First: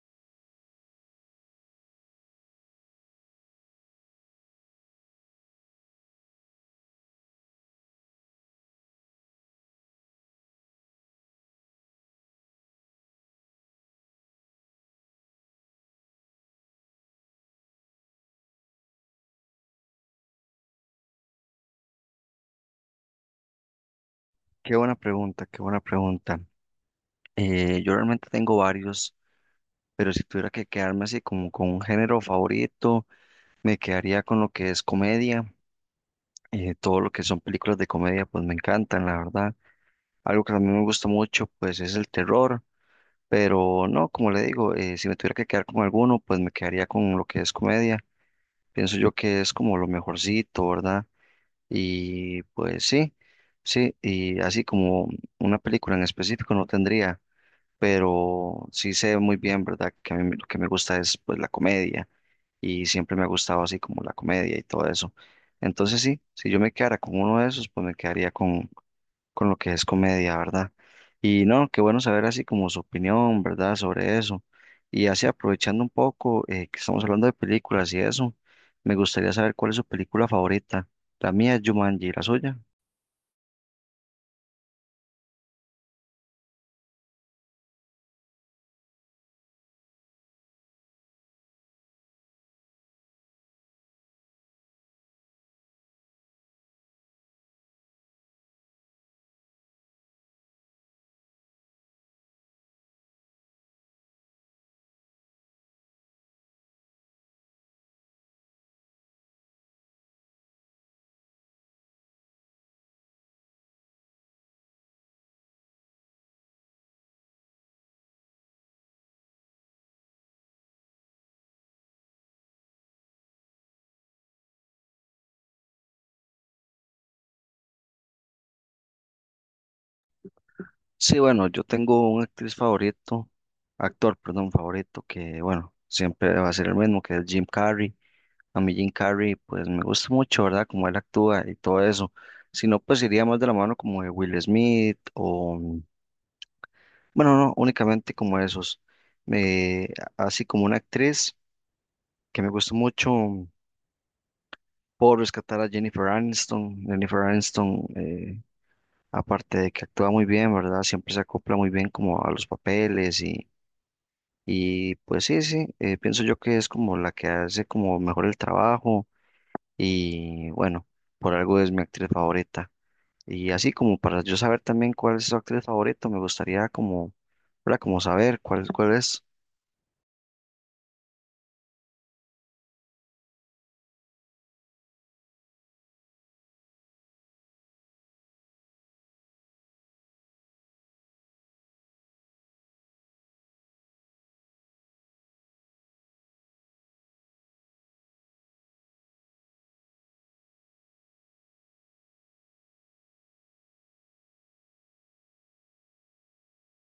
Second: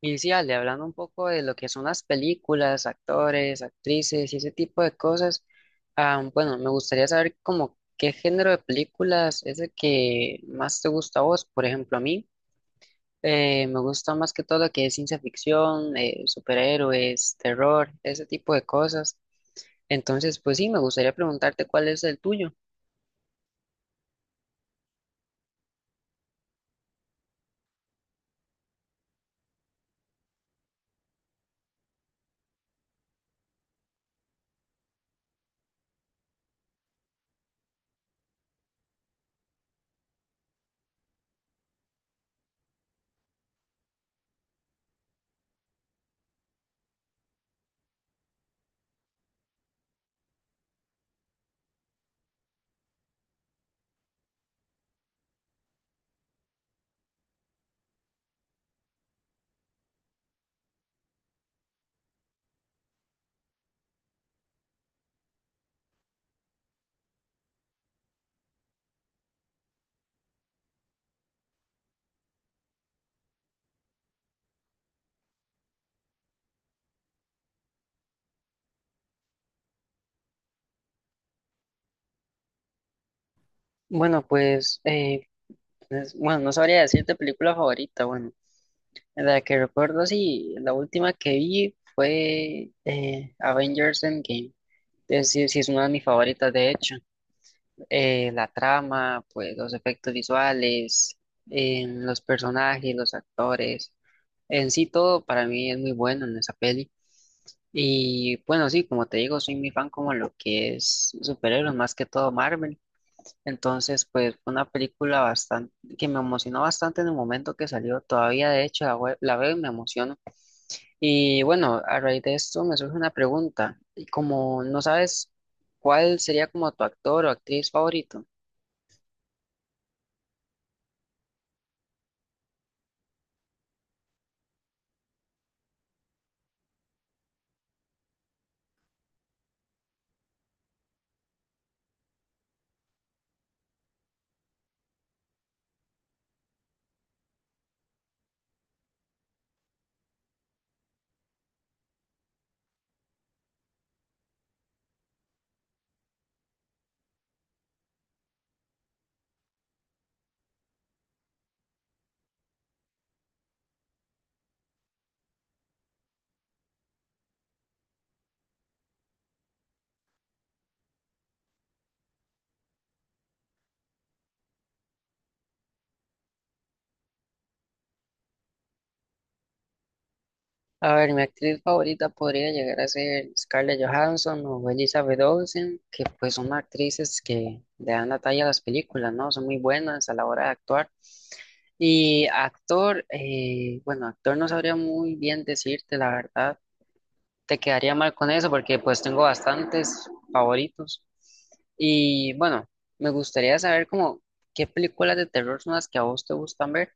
Y sí, Ale, hablando un poco de lo que son las películas, actores, actrices y ese tipo de cosas, bueno, me gustaría saber como qué género de películas es el que más te gusta a vos. Por ejemplo, a mí me gusta más que todo lo que es ciencia ficción, superhéroes, terror, ese tipo de cosas. Entonces, pues sí, me gustaría preguntarte cuál es el tuyo. Qué buena pregunta, qué buena pregunta. Yo realmente tengo varios, pero si tuviera que quedarme así como con un género favorito, me quedaría con lo que es comedia. Todo lo que son películas de comedia, pues me encantan, la verdad. Algo que también me gusta mucho, pues es el terror, pero no, como le digo, si me tuviera que quedar con alguno, pues me quedaría con lo que es comedia. Pienso yo que es como lo mejorcito, ¿verdad? Y pues sí, sí, y así como una película en específico no tendría. Pero sí sé muy bien, ¿verdad? Que a mí lo que me gusta es pues la comedia y siempre me ha gustado así como la comedia y todo eso. Entonces sí, si yo me quedara con uno de esos, pues me quedaría con lo que es comedia, ¿verdad? Y no, qué bueno saber así como su opinión, ¿verdad? Sobre eso. Y así aprovechando un poco que estamos hablando de películas y eso, me gustaría saber cuál es su película favorita. La mía es Jumanji, ¿la suya? Bueno, pues, bueno, no sabría decirte película favorita, bueno. La que recuerdo, sí, la última que vi fue Avengers Endgame. Es, sí, sí, es una de mis favoritas, de hecho. La trama, pues los efectos visuales, los personajes, los actores, en sí todo para mí es muy bueno en esa peli. Y bueno, sí, como te digo, soy muy fan como lo que es superhéroes, más que todo Marvel. Entonces, pues fue una película bastante que me emocionó bastante en el momento que salió. Todavía, de hecho, la, la veo y me emociono. Y bueno, a raíz de esto me surge una pregunta. Y como no sabes cuál sería como tu actor o actriz favorito. Sí, bueno, yo tengo un actriz favorito, actor, perdón, favorito, que bueno, siempre va a ser el mismo, que es Jim Carrey. A mí Jim Carrey, pues me gusta mucho, ¿verdad? Como él actúa y todo eso. Si no, pues iría más de la mano como de Will Smith o, bueno, no, únicamente como esos. Me, así como una actriz que me gusta mucho, por rescatar a Jennifer Aniston. Jennifer Aniston, aparte de que actúa muy bien, ¿verdad? Siempre se acopla muy bien como a los papeles. Y pues sí, sí, pienso yo que es como la que hace como mejor el trabajo y bueno, por algo es mi actriz favorita. Y así como para yo saber también cuál es su actriz favorita, me gustaría como, ¿verdad? Como saber cuál, cuál es. A ver, mi actriz favorita podría llegar a ser Scarlett Johansson o Elizabeth Olsen, que pues son actrices que le dan la talla a las películas, ¿no? Son muy buenas a la hora de actuar. Y actor, bueno, actor no sabría muy bien decirte la verdad. Te quedaría mal con eso porque pues tengo bastantes favoritos. Y bueno, me gustaría saber como qué películas de terror son las que a vos te gustan ver.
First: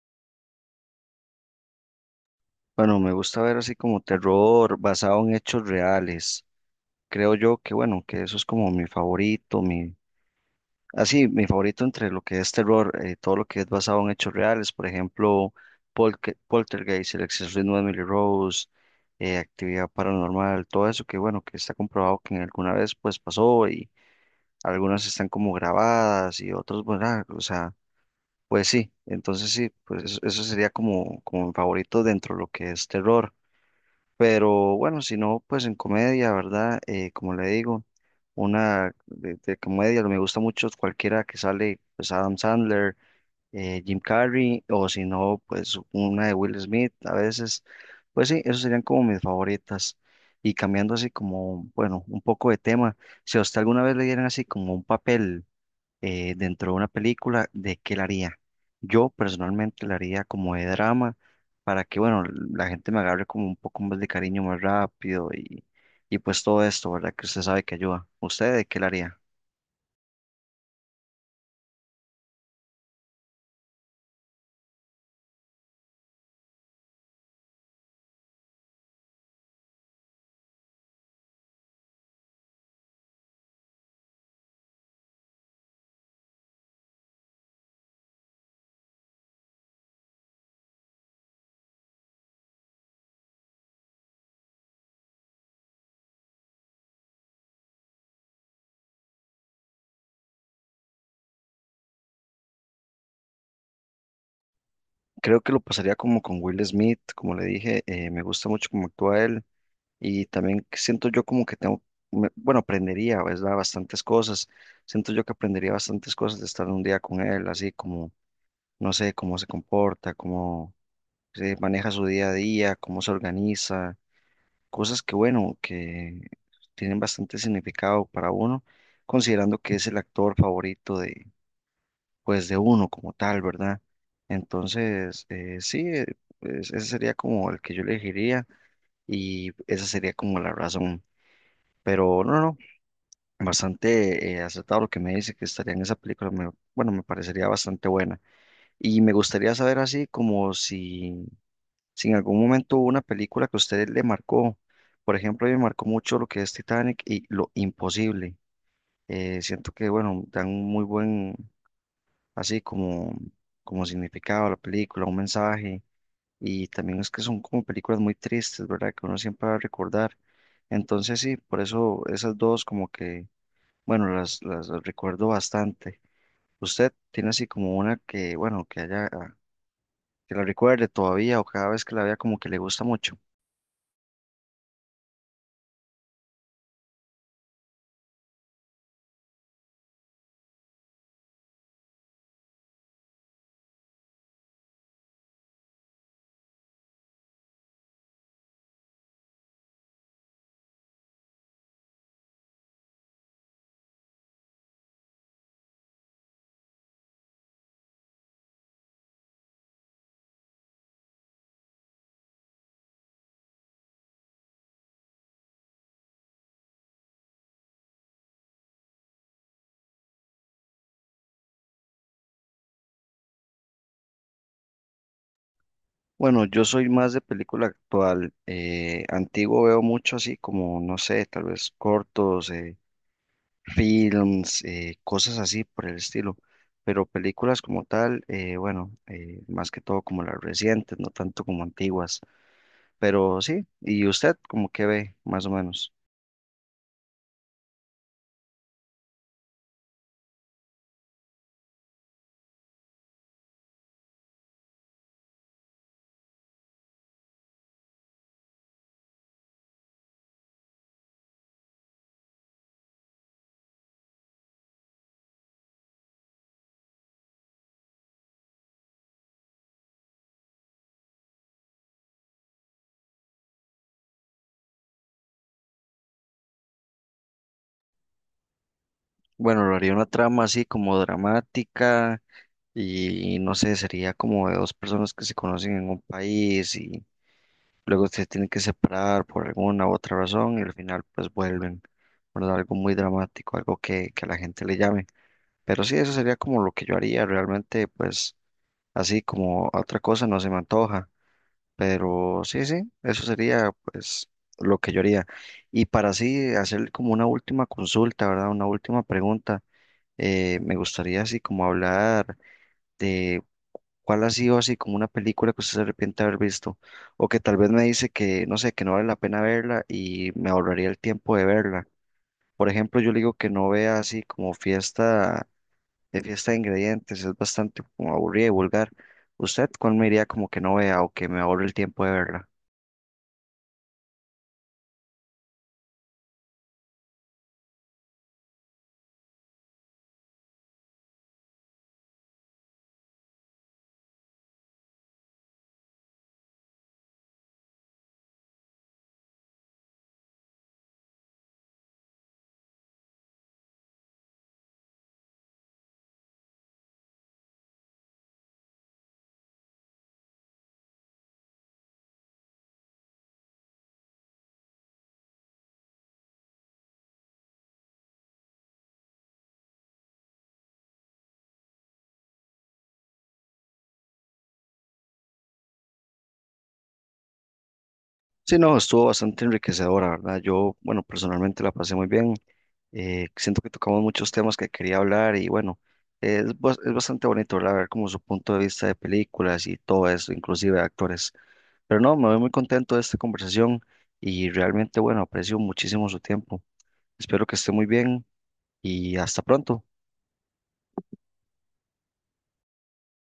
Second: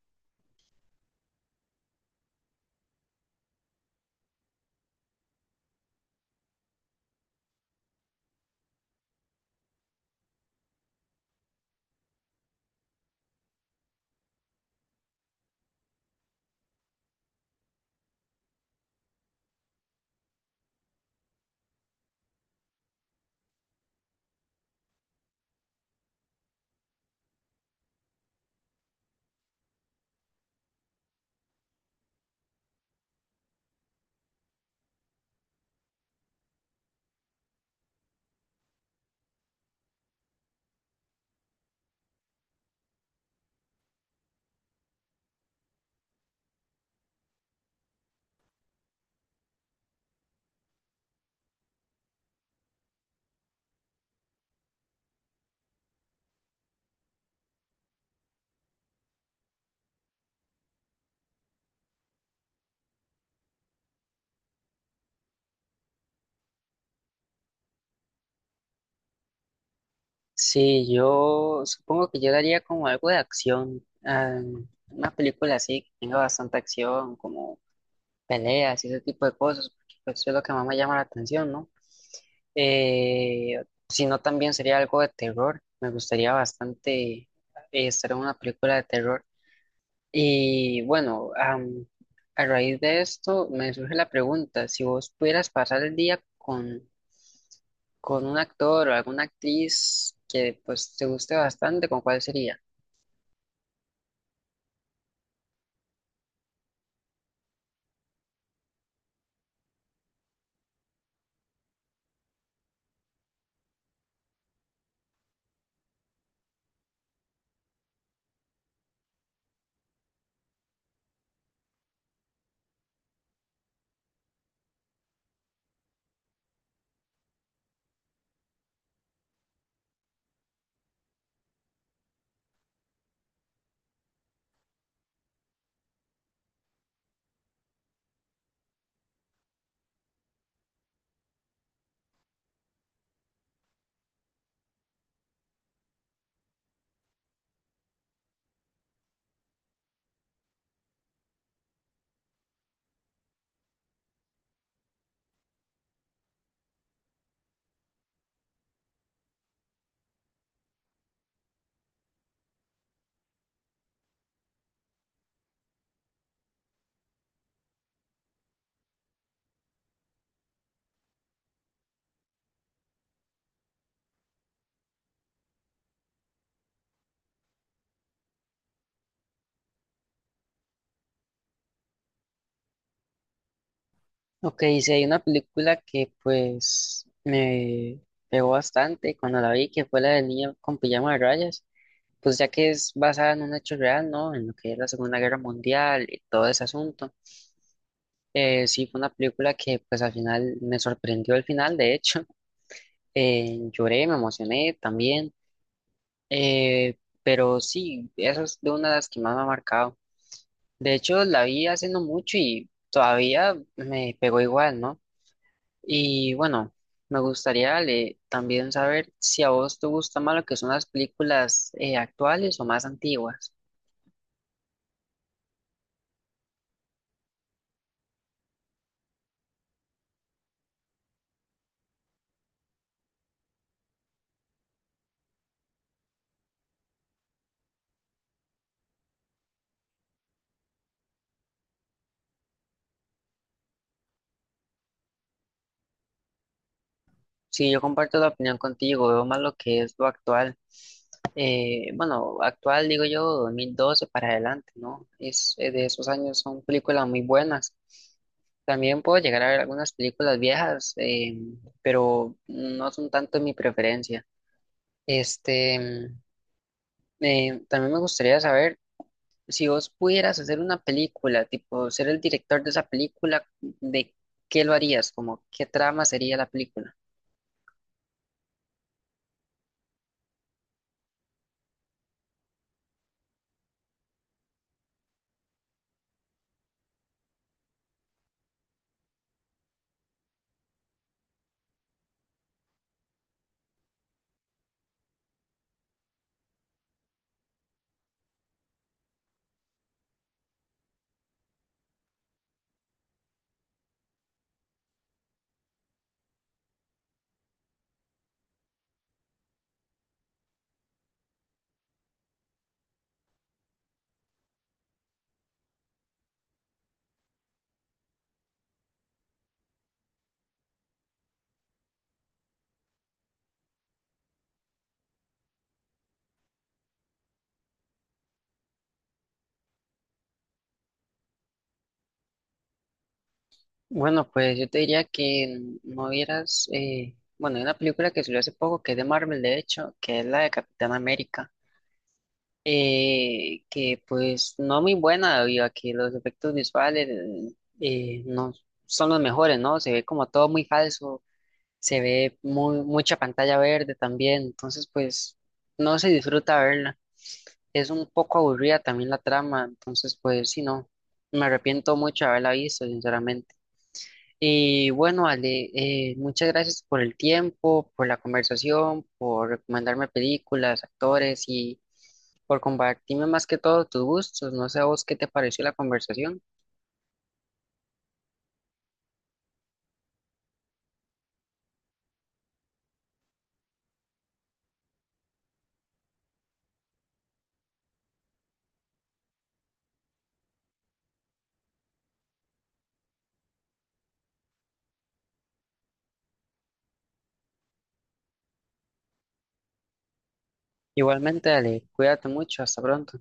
Bueno, me gusta ver así como terror basado en hechos reales. Creo yo que bueno, que eso es como mi favorito, mi. Así, mi favorito entre lo que es terror, todo lo que es basado en hechos reales, por ejemplo, Poltergeist, El exorcismo de Emily Rose, Actividad Paranormal, todo eso que bueno, que está comprobado que en alguna vez pues pasó y algunas están como grabadas y otros, bueno, ah, o sea, pues sí, entonces sí, pues eso sería como, como mi favorito dentro de lo que es terror. Pero bueno, si no, pues en comedia, ¿verdad? Como le digo, una de comedia, me gusta mucho cualquiera que sale, pues Adam Sandler, Jim Carrey, o si no, pues una de Will Smith, a veces, pues sí, esos serían como mis favoritas. Y cambiando así como, bueno, un poco de tema, si a usted alguna vez le dieran así como un papel dentro de una película, ¿de qué la haría? Yo personalmente la haría como de drama para que, bueno, la gente me agarre como un poco más de cariño más rápido y pues todo esto, ¿verdad? Que usted sabe que ayuda. ¿Usted de qué la haría? Sí, yo supongo que yo daría como algo de acción, ah, una película así que tenga bastante acción, como peleas y ese tipo de cosas, porque pues, eso es lo que más me llama la atención, ¿no? Eh, si no, también sería algo de terror. Me gustaría bastante eh, estar en una película de terror. Y bueno, a raíz de esto me surge la pregunta, si vos pudieras pasar el día con un actor o alguna actriz que pues te guste bastante, ¿con cuál sería? Creo que lo pasaría como con Will Smith, como le dije, me gusta mucho cómo actúa él y también siento yo como que tengo, bueno, aprendería, ¿verdad? Bastantes cosas. Siento yo que aprendería bastantes cosas de estar un día con él, así como, no sé, cómo se comporta, cómo maneja su día a día, cómo se organiza, cosas que, bueno, que tienen bastante significado para uno, considerando que es el actor favorito de, pues, de uno como tal, ¿verdad? Entonces, sí, ese sería como el que yo elegiría y esa sería como la razón. Pero no, no, bastante acertado lo que me dice que estaría en esa película, bueno, me parecería bastante buena. Y me gustaría saber así como si. Si en algún momento hubo una película que a usted le marcó, por ejemplo, a mí me marcó mucho lo que es Titanic y Lo Imposible. Siento que, bueno, dan un muy buen, así como, como significado a la película, un mensaje. Y también es que son como películas muy tristes, ¿verdad? Que uno siempre va a recordar. Entonces, sí, por eso esas dos como que, bueno, las recuerdo bastante. ¿Usted tiene así como una que, bueno, que haya, que la recuerde todavía o cada vez que la vea como que le gusta mucho? Ok, si hay una película que pues me pegó bastante cuando la vi, que fue la del niño con pijama de rayas, pues ya que es basada en un hecho real, ¿no? En lo que es la Segunda Guerra Mundial y todo ese asunto. Sí, fue una película que pues al final me sorprendió el final, de hecho. Lloré, me emocioné también, pero sí, esa es de una de las que más me ha marcado. De hecho, la vi hace no mucho y todavía me pegó igual, ¿no? Y bueno, me gustaría, Ale, también saber si a vos te gusta más lo que son las películas actuales o más antiguas. Bueno, yo soy más de película actual. Antiguo veo mucho así como, no sé, tal vez cortos, films, cosas así por el estilo. Pero películas como tal, bueno, más que todo como las recientes, no tanto como antiguas. Pero sí, ¿y usted como que ve, más o menos? Sí, yo comparto la opinión contigo, veo más lo que es lo actual. Bueno, actual digo yo, 2012 para adelante, ¿no? Es, de esos años son películas muy buenas. También puedo llegar a ver algunas películas viejas, pero no son tanto mi preferencia. Este, mm, también me gustaría saber si vos pudieras hacer una película, tipo ser el director de esa película, ¿de qué lo harías? Como, ¿qué trama sería la película? Bueno, lo haría una trama así como dramática y no sé, sería como de dos personas que se conocen en un país y luego se tienen que separar por alguna u otra razón y al final pues vuelven, ¿verdad? Algo muy dramático, algo que a la gente le llame. Pero sí, eso sería como lo que yo haría realmente, pues así como otra cosa no se me antoja. Pero sí, sí, eso sería pues lo que yo haría. Y para así hacer como una última consulta, ¿verdad? Una última pregunta. Me gustaría así como hablar de. ¿Cuál ha sido así como una película que usted se arrepiente de haber visto? O que tal vez me dice que, no sé, que no vale la pena verla y me ahorraría el tiempo de verla. Por ejemplo, yo le digo que no vea así como fiesta de ingredientes, es bastante como aburrida y vulgar. ¿Usted cuál me diría como que no vea o que me ahorre el tiempo de verla? Bueno, pues yo te diría que no vieras, bueno, hay una película que salió hace poco que es de Marvel, de hecho, que es la de Capitán América, que pues no muy buena debido a que los efectos visuales no son los mejores, ¿no? Se ve como todo muy falso, se ve muy, mucha pantalla verde también, entonces pues no se disfruta verla. Es un poco aburrida también la trama, entonces pues sí, no, me arrepiento mucho de haberla visto, sinceramente. Y bueno, Ale, muchas gracias por el tiempo, por la conversación, por recomendarme películas, actores y por compartirme más que todo tus gustos. No sé a vos qué te pareció la conversación. Sí, no, estuvo bastante enriquecedora, ¿verdad? Yo, bueno, personalmente la pasé muy bien. Siento que tocamos muchos temas que quería hablar y bueno, es, es bastante bonito, ¿verdad? Ver como su punto de vista de películas y todo eso, inclusive de actores. Pero no, me voy muy contento de esta conversación y realmente, bueno, aprecio muchísimo su tiempo. Espero que esté muy bien y hasta pronto. Igualmente, Ale, cuídate mucho, hasta pronto.